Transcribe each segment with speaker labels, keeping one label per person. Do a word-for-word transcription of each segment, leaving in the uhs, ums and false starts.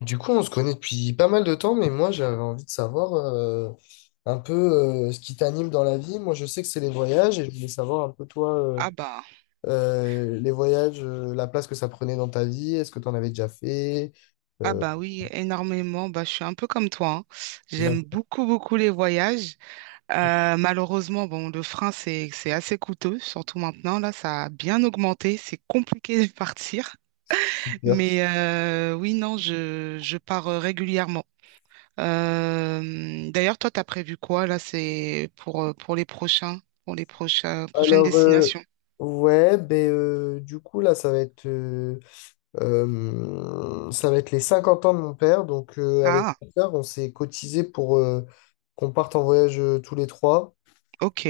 Speaker 1: Du coup, on se connaît depuis pas mal de temps, mais moi, j'avais envie de savoir euh, un peu euh, ce qui t'anime dans la vie. Moi, je sais que c'est les voyages et je voulais savoir un peu toi, euh,
Speaker 2: Ah bah,
Speaker 1: euh, les voyages, euh, la place que ça prenait dans ta vie. Est-ce que tu en avais déjà fait?
Speaker 2: ah
Speaker 1: Euh,
Speaker 2: bah oui, énormément. Bah, je suis un peu comme toi, hein.
Speaker 1: Comment
Speaker 2: J'aime
Speaker 1: tu
Speaker 2: beaucoup, beaucoup les voyages. Euh, malheureusement, bon, le frein, c'est, c'est assez coûteux, surtout maintenant. Là, ça a bien augmenté. C'est compliqué de partir.
Speaker 1: peux faire?
Speaker 2: Mais euh, oui, non, je, je pars euh, régulièrement. Euh, d'ailleurs, toi, t'as prévu quoi là, c'est pour, euh, pour les prochains, pour les prochains, prochaines
Speaker 1: Alors, euh,
Speaker 2: destinations?
Speaker 1: ouais, ben, euh, du coup, là, ça va être, euh, euh, ça va être les cinquante ans de mon père. Donc, euh, avec
Speaker 2: Ah,
Speaker 1: mon père, on s'est cotisé pour euh, qu'on parte en voyage euh, tous les trois.
Speaker 2: ok,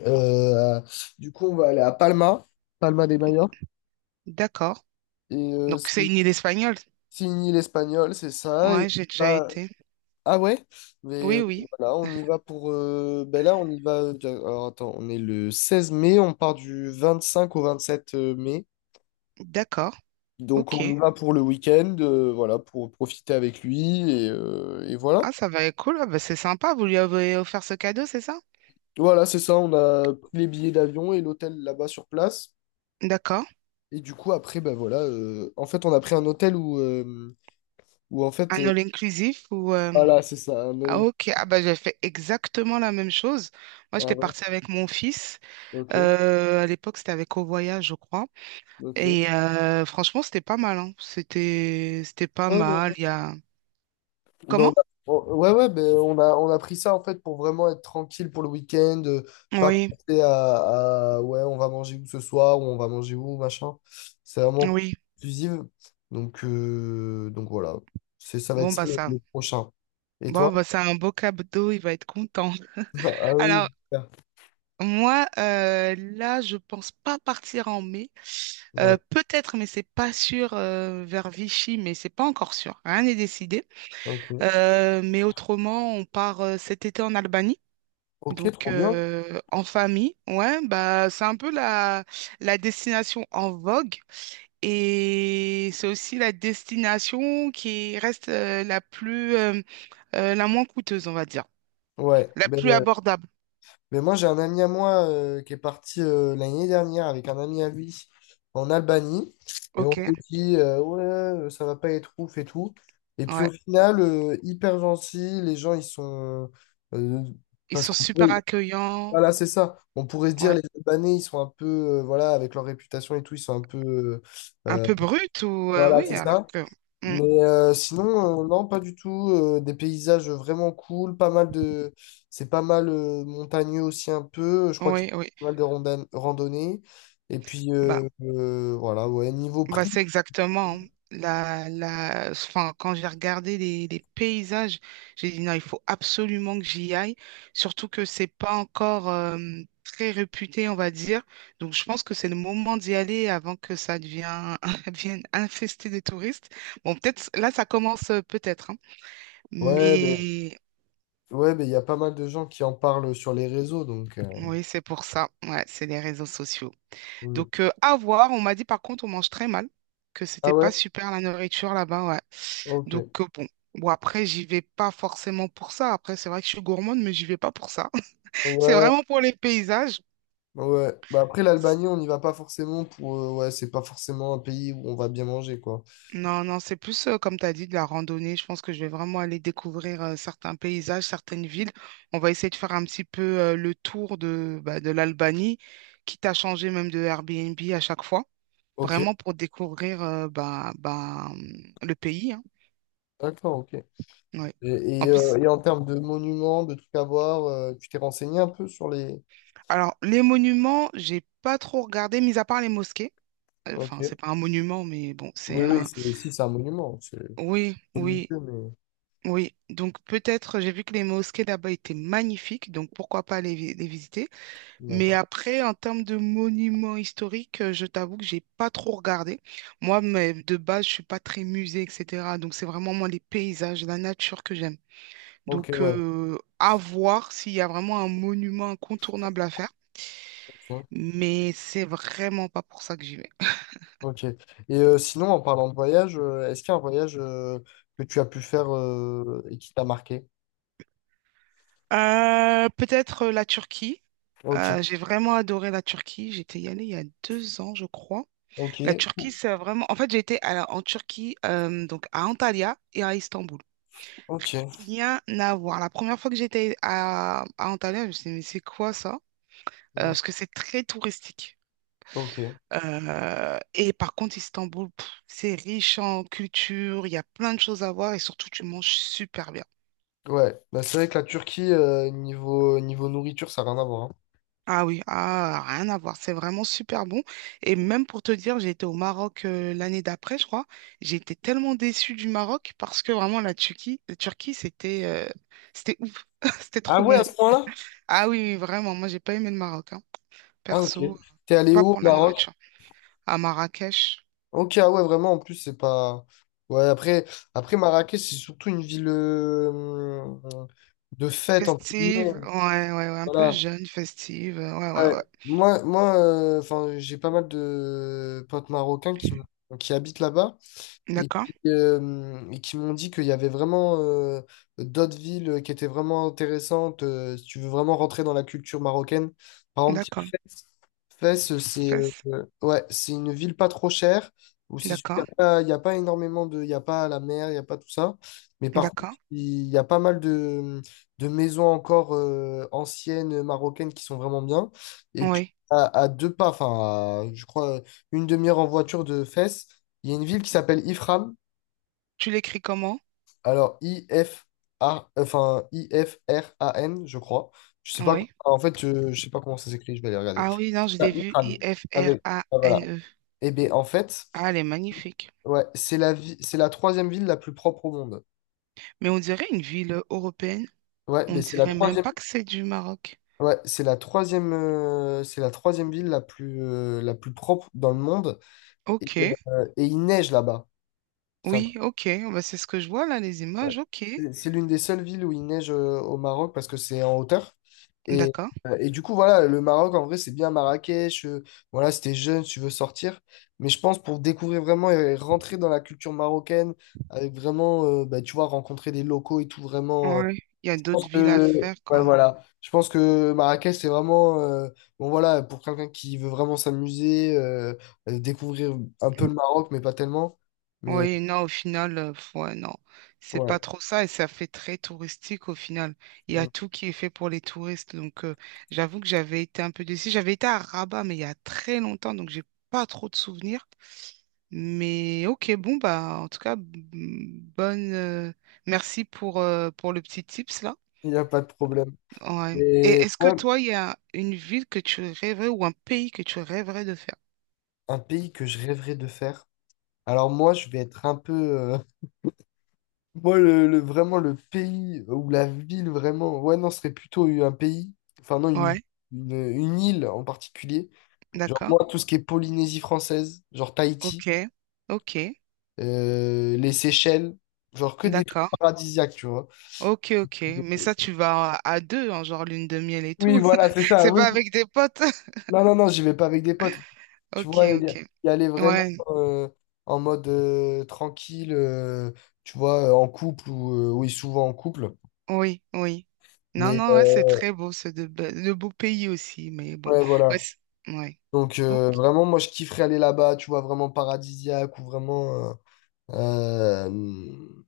Speaker 1: Euh, du coup, on va aller à Palma, Palma de Mallorca.
Speaker 2: d'accord.
Speaker 1: Et euh,
Speaker 2: Donc, c'est
Speaker 1: c'est
Speaker 2: une île espagnole.
Speaker 1: c'est une île espagnole, c'est ça. Et
Speaker 2: Ouais, j'ai
Speaker 1: on
Speaker 2: déjà
Speaker 1: va-
Speaker 2: été.
Speaker 1: ah ouais? Mais
Speaker 2: Oui,
Speaker 1: euh,
Speaker 2: oui,
Speaker 1: voilà, on y va pour. euh, Ben là, on y va. euh, Alors attends, on est le seize mai, on part du vingt-cinq au vingt-sept mai.
Speaker 2: d'accord.
Speaker 1: Donc on
Speaker 2: Ok.
Speaker 1: y va pour le week-end, euh, voilà, pour profiter avec lui. Et, euh, et voilà.
Speaker 2: Ah, ça va être cool. Ah, bah, c'est sympa. Vous lui avez offert ce cadeau, c'est ça?
Speaker 1: Voilà, c'est ça. On a pris les billets d'avion et l'hôtel là-bas sur place.
Speaker 2: D'accord.
Speaker 1: Et du coup, après, ben voilà. euh, En fait, on a pris un hôtel où. Euh, où en fait
Speaker 2: Un all-inclusif ou... euh,
Speaker 1: voilà, c'est ça, un
Speaker 2: Ah,
Speaker 1: Olymp-
Speaker 2: ok. Ah, bah, j'ai fait exactement la même chose. Moi,
Speaker 1: ah
Speaker 2: j'étais
Speaker 1: ouais,
Speaker 2: partie avec mon fils.
Speaker 1: ok,
Speaker 2: Euh, à l'époque, c'était avec Au Voyage, je crois.
Speaker 1: ok. Ouais,
Speaker 2: Et euh, franchement, c'était pas mal, hein. C'était... c'était pas
Speaker 1: ouais,
Speaker 2: mal.
Speaker 1: ouais.
Speaker 2: Il y a...
Speaker 1: Ben, on
Speaker 2: Comment?
Speaker 1: a, on- ouais, ouais, ben, on a, on a pris ça en fait pour vraiment être tranquille pour le week-end, euh, pas
Speaker 2: Oui,
Speaker 1: penser à, à, ouais, on va manger où ce soir, ou on va manger où, machin. C'est vraiment
Speaker 2: oui.
Speaker 1: exclusive. Donc, euh, donc voilà, c'est, ça va être
Speaker 2: Bon,
Speaker 1: ça
Speaker 2: bah,
Speaker 1: le,
Speaker 2: ça...
Speaker 1: le prochain. Et
Speaker 2: Bon,
Speaker 1: toi?
Speaker 2: bah, c'est un beau cadeau. Il va être content.
Speaker 1: Ah oui,
Speaker 2: Alors
Speaker 1: super.
Speaker 2: moi, euh, là, je pense pas partir en mai. Euh,
Speaker 1: Ouais,
Speaker 2: peut-être, mais c'est pas sûr euh, vers Vichy, mais c'est pas encore sûr. Rien n'est décidé.
Speaker 1: ok.
Speaker 2: Euh, mais autrement, on part euh, cet été en Albanie.
Speaker 1: Ok,
Speaker 2: Donc
Speaker 1: trop bien.
Speaker 2: euh, en famille, ouais, bah c'est un peu la, la destination en vogue et c'est aussi la destination qui reste euh, la plus euh, euh, la moins coûteuse, on va dire,
Speaker 1: Ouais,
Speaker 2: la plus
Speaker 1: ben,
Speaker 2: abordable.
Speaker 1: mais moi, j'ai un ami à moi euh, qui est parti euh, l'année dernière avec un ami à lui en Albanie. Et on
Speaker 2: Ok,
Speaker 1: s'est dit, euh, ouais, euh, ça va pas être ouf et tout. Et puis au
Speaker 2: ouais,
Speaker 1: final, euh, hyper gentil, les gens, ils sont... euh,
Speaker 2: ils
Speaker 1: parce
Speaker 2: sont
Speaker 1: qu'on pourrait...
Speaker 2: super accueillants.
Speaker 1: voilà, c'est ça. On pourrait se dire,
Speaker 2: Ouais.
Speaker 1: les Albanais, ils sont un peu, euh, voilà, avec leur réputation et tout, ils sont un peu... euh,
Speaker 2: Un
Speaker 1: euh,
Speaker 2: peu brute ou euh,
Speaker 1: voilà,
Speaker 2: oui,
Speaker 1: c'est
Speaker 2: alors
Speaker 1: ça.
Speaker 2: que mm.
Speaker 1: Mais euh, sinon, euh, non, pas du tout. Euh, des paysages vraiment cool, pas mal de. C'est pas mal euh, montagneux aussi un peu. Je crois qu'il y
Speaker 2: Oui,
Speaker 1: a
Speaker 2: oui.
Speaker 1: pas mal de rondan- randonnées. Et puis
Speaker 2: Bah,
Speaker 1: euh, euh, voilà, ouais, niveau
Speaker 2: bah
Speaker 1: prix.
Speaker 2: c'est exactement la, la enfin, quand j'ai regardé les, les paysages, j'ai dit non, il faut absolument que j'y aille, surtout que c'est pas encore euh, très réputé, on va dire. Donc je pense que c'est le moment d'y aller avant que ça devienne, devienne infesté de touristes. Bon, peut-être là ça commence euh, peut-être, hein.
Speaker 1: Ouais, ben
Speaker 2: Mais
Speaker 1: ouais, ben, il y a pas mal de gens qui en parlent sur les réseaux, donc. Euh,
Speaker 2: oui, c'est pour ça. Ouais, c'est les réseaux sociaux.
Speaker 1: mm.
Speaker 2: Donc, euh, à voir. On m'a dit, par contre, on mange très mal, que
Speaker 1: Ah
Speaker 2: c'était pas
Speaker 1: ouais?
Speaker 2: super la nourriture là-bas, ouais.
Speaker 1: Ok.
Speaker 2: Donc, euh, bon. Bon, après, j'y vais pas forcément pour ça. Après, c'est vrai que je suis gourmande, mais j'y vais pas pour ça. C'est
Speaker 1: Ouais,
Speaker 2: vraiment pour les paysages.
Speaker 1: ouais. Bah après l'Albanie, on n'y va pas forcément pour. Euh, ouais, c'est pas forcément un pays où on va bien manger, quoi.
Speaker 2: Non, non, c'est plus, euh, comme tu as dit, de la randonnée. Je pense que je vais vraiment aller découvrir euh, certains paysages, certaines villes. On va essayer de faire un petit peu euh, le tour de, bah, de l'Albanie, quitte à changer même de Airbnb à chaque fois,
Speaker 1: Ok,
Speaker 2: vraiment pour découvrir euh, bah, bah, hum, le pays, hein.
Speaker 1: d'accord, ok. Et,
Speaker 2: Oui. En
Speaker 1: et, euh,
Speaker 2: plus,
Speaker 1: et en termes de monuments, de trucs à voir, euh, tu t'es renseigné un peu sur les...
Speaker 2: alors, les monuments, j'ai pas trop regardé, mis à part les mosquées.
Speaker 1: ok.
Speaker 2: Enfin, c'est pas un monument, mais bon,
Speaker 1: Oui,
Speaker 2: c'est
Speaker 1: oui,
Speaker 2: un.
Speaker 1: c'est, si, c'est un monument, c'est
Speaker 2: Oui, oui,
Speaker 1: religieux, mais...
Speaker 2: oui. Donc, peut-être, j'ai vu que les mosquées là-bas étaient magnifiques, donc pourquoi pas les, vi- les visiter. Mais
Speaker 1: d'accord.
Speaker 2: après, en termes de monuments historiques, euh, je t'avoue que j'ai pas trop regardé. Moi, mais de base, je suis pas très musée, et cetera. Donc, c'est vraiment moi les paysages, la nature que j'aime.
Speaker 1: Ok,
Speaker 2: Donc,
Speaker 1: ouais,
Speaker 2: euh, à voir s'il y a vraiment un monument incontournable à faire.
Speaker 1: ok.
Speaker 2: Mais c'est vraiment pas pour ça que j'y vais.
Speaker 1: Ok. Et euh, sinon, en parlant de voyage, euh, est-ce qu'il y a un voyage euh, que tu as pu faire euh, et qui t'a marqué?
Speaker 2: Euh, peut-être euh, la Turquie.
Speaker 1: Ok,
Speaker 2: Euh, j'ai vraiment adoré la Turquie. J'étais y allée il y a deux ans, je crois. La
Speaker 1: ok,
Speaker 2: Turquie, c'est vraiment... En fait, j'ai été à la- en Turquie, euh, donc à Antalya et à Istanbul.
Speaker 1: ok.
Speaker 2: Rien à voir. La première fois que j'étais à, à Antalya, je me suis dit, mais c'est quoi ça? Euh,
Speaker 1: Mm.
Speaker 2: parce que c'est très touristique.
Speaker 1: Ok.
Speaker 2: Euh, et par contre, Istanbul, pff, c'est riche en culture, il y a plein de choses à voir et surtout, tu manges super bien.
Speaker 1: Ouais, bah, c'est vrai que la Turquie, euh, niveau, niveau nourriture, ça n'a rien à voir, hein.
Speaker 2: Ah oui, ah, rien à voir. C'est vraiment super bon. Et même pour te dire, j'ai été au Maroc euh, l'année d'après, je crois. J'ai été tellement déçue du Maroc parce que vraiment la Turquie, la Turquie, c'était euh, c'était ouf. C'était
Speaker 1: Ah
Speaker 2: trop
Speaker 1: ouais,
Speaker 2: bon.
Speaker 1: à ce point-là?
Speaker 2: Ah oui, oui, vraiment. Moi, j'ai pas aimé le Maroc, hein.
Speaker 1: Ah ok.
Speaker 2: Perso,
Speaker 1: T'es allé
Speaker 2: pas
Speaker 1: où au
Speaker 2: pour la
Speaker 1: Maroc?
Speaker 2: nourriture. À Marrakech,
Speaker 1: Ok, ah ouais, vraiment, en plus, c'est pas. Ouais, après, après Marrakech, c'est surtout une ville euh, de fête, entre
Speaker 2: festive.
Speaker 1: guillemets.
Speaker 2: Ouais, ouais, ouais, un peu
Speaker 1: Voilà.
Speaker 2: jeune, festive. euh, Ouais, ouais,
Speaker 1: Ouais.
Speaker 2: ouais.
Speaker 1: Moi, moi euh, enfin, j'ai pas mal de potes marocains qui, qui habitent là-bas et
Speaker 2: D'accord,
Speaker 1: qui, euh, et qui m'ont dit qu'il y avait vraiment euh, d'autres villes qui étaient vraiment intéressantes. Euh, si tu veux vraiment rentrer dans la culture marocaine, par exemple, il
Speaker 2: d'accord.
Speaker 1: y a Fès. Fès, c'est euh,
Speaker 2: Fes,
Speaker 1: euh, ouais, c'est une ville pas trop chère où c'est il y
Speaker 2: d'accord,
Speaker 1: a pas, il y a pas énormément de, il y a pas la mer, il n'y a pas tout ça. Mais par contre,
Speaker 2: d'accord.
Speaker 1: il y a pas mal de, de maisons encore euh, anciennes marocaines qui sont vraiment bien. Et puis
Speaker 2: Oui.
Speaker 1: à, à deux pas, enfin, à, je crois une demi-heure en voiture de Fès. Il y a une ville qui s'appelle Ifram.
Speaker 2: Tu l'écris comment?
Speaker 1: Alors, I-F-A, enfin, I F R A N, je crois. Je sais pas,
Speaker 2: Oui.
Speaker 1: en fait, je, je sais pas comment ça s'écrit, je vais aller regarder.
Speaker 2: Ah oui, non, je
Speaker 1: Ah,
Speaker 2: l'ai vu,
Speaker 1: Ifram. Avec, ah, voilà.
Speaker 2: I-F-R-A-N-E.
Speaker 1: Et bien, en fait,
Speaker 2: Ah, elle est magnifique.
Speaker 1: ouais, c'est la vi- c'est la troisième ville la plus propre au monde.
Speaker 2: Mais on dirait une ville européenne.
Speaker 1: Ouais, mais
Speaker 2: On
Speaker 1: c'est la
Speaker 2: dirait même
Speaker 1: troisième,
Speaker 2: pas que c'est du Maroc.
Speaker 1: ouais, c'est la troisième, euh, c'est la troisième ville la plus, euh, la plus propre dans le monde. Et,
Speaker 2: Ok,
Speaker 1: euh, et il neige là-bas. C'est un
Speaker 2: oui, ok. Bah, c'est ce que je vois là, les
Speaker 1: Ouais.
Speaker 2: images. Ok,
Speaker 1: C'est c'est l'une des seules villes où il neige euh, au Maroc parce que c'est en hauteur. Et,
Speaker 2: d'accord.
Speaker 1: euh, et du coup, voilà, le Maroc, en vrai, c'est bien Marrakech. Euh, voilà, si t'es jeune, si tu veux sortir. Mais je pense pour découvrir vraiment et rentrer dans la culture marocaine, avec vraiment, euh, bah, tu vois, rencontrer des locaux et tout, vraiment. Euh,
Speaker 2: Ouais, il y a
Speaker 1: je pense
Speaker 2: d'autres villes à
Speaker 1: que,
Speaker 2: faire
Speaker 1: ouais,
Speaker 2: quand.
Speaker 1: voilà. Je pense que Marrakech, c'est vraiment, euh, bon, voilà, pour quelqu'un qui veut vraiment s'amuser, euh, euh, découvrir un peu le Maroc, mais pas tellement. Mais
Speaker 2: Oui, non, au final, euh, pff, ouais, non. C'est pas
Speaker 1: ouais,
Speaker 2: trop ça et ça fait très touristique au final. Il y a tout qui est fait pour les touristes. Donc, euh, j'avoue que j'avais été un peu déçue. J'avais été à Rabat, mais il y a très longtemps, donc j'ai pas trop de souvenirs. Mais ok, bon, bah, en tout cas, m- bonne. Euh, merci pour, euh, pour le petit tips là.
Speaker 1: il n'y a pas de problème.
Speaker 2: Ouais. Et
Speaker 1: Et
Speaker 2: est-ce que
Speaker 1: ouais,
Speaker 2: toi, il y a une ville que tu rêverais ou un pays que tu rêverais de faire?
Speaker 1: un pays que je rêverais de faire. Alors moi, je vais être un peu... euh, moi, le, le- vraiment, le pays ou la ville, vraiment... ouais, non, ce serait plutôt un pays. Enfin, non, une,
Speaker 2: Ouais,
Speaker 1: une, une île en particulier. Genre,
Speaker 2: d'accord.
Speaker 1: moi, tout ce qui est Polynésie française, genre
Speaker 2: Ok,
Speaker 1: Tahiti,
Speaker 2: ok,
Speaker 1: euh, les Seychelles, genre que des trucs
Speaker 2: d'accord.
Speaker 1: paradisiaques, tu vois.
Speaker 2: Ok, ok. Mais ça, tu vas à à deux, en genre lune de miel et
Speaker 1: Oui,
Speaker 2: tout.
Speaker 1: voilà, c'est ça,
Speaker 2: C'est
Speaker 1: oui.
Speaker 2: pas avec des potes.
Speaker 1: Non, non, non, j'y vais pas avec des potes. Tu
Speaker 2: Ok,
Speaker 1: vois, y,
Speaker 2: ok.
Speaker 1: y aller vraiment
Speaker 2: Ouais,
Speaker 1: euh, en mode euh, tranquille, euh, tu vois, euh, en couple ou euh, oui, souvent en couple.
Speaker 2: oui, oui. Non,
Speaker 1: Mais
Speaker 2: non, ouais,
Speaker 1: euh,
Speaker 2: c'est très beau, c'est de, be- de beaux pays aussi, mais bon.
Speaker 1: ouais,
Speaker 2: Ouais,
Speaker 1: voilà.
Speaker 2: c'est- ouais.
Speaker 1: Donc
Speaker 2: Ok,
Speaker 1: euh, vraiment, moi, je kifferais aller là-bas, tu vois, vraiment paradisiaque ou vraiment, euh, euh,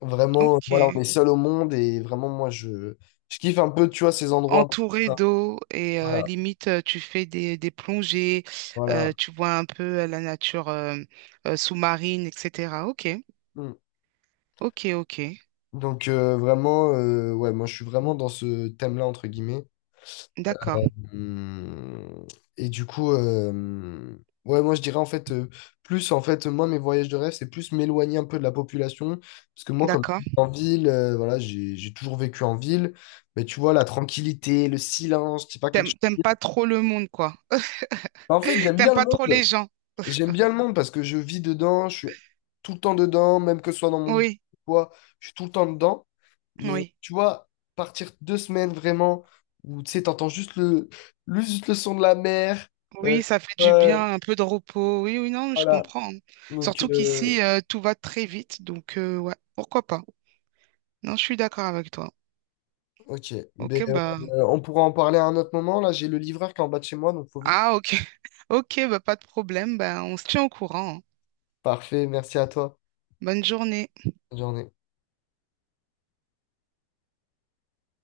Speaker 1: vraiment, voilà, on
Speaker 2: ok.
Speaker 1: est seul au monde et vraiment, moi, je, je kiffe un peu, tu vois, ces endroits comme
Speaker 2: Entouré
Speaker 1: ça.
Speaker 2: d'eau et euh,
Speaker 1: Voilà,
Speaker 2: limite euh, tu fais des, des plongées, euh,
Speaker 1: voilà.
Speaker 2: tu vois un peu euh, la nature euh, euh, sous-marine, et cetera. Ok,
Speaker 1: Mm.
Speaker 2: ok, ok.
Speaker 1: Donc euh, vraiment, euh, ouais, moi, je suis vraiment dans ce thème-là entre guillemets.
Speaker 2: D'accord,
Speaker 1: Hum. Et du coup, euh, ouais, moi je dirais en fait, euh, plus en fait, moi mes voyages de rêve, c'est plus m'éloigner un peu de la population. Parce que moi, comme je
Speaker 2: d'accord.
Speaker 1: vis en ville, euh, voilà, j'ai, j'ai toujours vécu en ville. Mais tu vois, la tranquillité, le silence, c'est pas quelque chose.
Speaker 2: T'aimes, t'aimes
Speaker 1: qui-
Speaker 2: pas trop le monde, quoi.
Speaker 1: Bah, en fait, j'aime
Speaker 2: T'aimes
Speaker 1: bien le
Speaker 2: pas trop
Speaker 1: monde.
Speaker 2: les gens.
Speaker 1: J'aime bien le monde parce que je vis dedans, je suis tout le temps dedans, même que ce soit dans mon boulot
Speaker 2: Oui,
Speaker 1: ou quoi, je suis tout le temps dedans. Mais
Speaker 2: oui.
Speaker 1: tu vois, partir deux semaines vraiment, où tu sais, t'entends juste le, le- juste le son de la mer. euh,
Speaker 2: Oui, ça fait du
Speaker 1: ouais,
Speaker 2: bien, un peu de repos. Oui, oui, non, je
Speaker 1: voilà.
Speaker 2: comprends.
Speaker 1: Donc,
Speaker 2: Surtout
Speaker 1: euh,
Speaker 2: qu'ici, euh, tout va très vite. Donc, euh, ouais, pourquoi pas? Non, je suis d'accord avec toi.
Speaker 1: ok. Ben,
Speaker 2: Ok, bah.
Speaker 1: euh, on pourra en parler à un autre moment. Là, j'ai le livreur qui est en bas de chez moi, donc faut vite.
Speaker 2: Ah, ok. Ok, bah, pas de problème. Bah, on se tient au courant, hein.
Speaker 1: Parfait, merci à toi.
Speaker 2: Bonne journée.
Speaker 1: Bonne journée.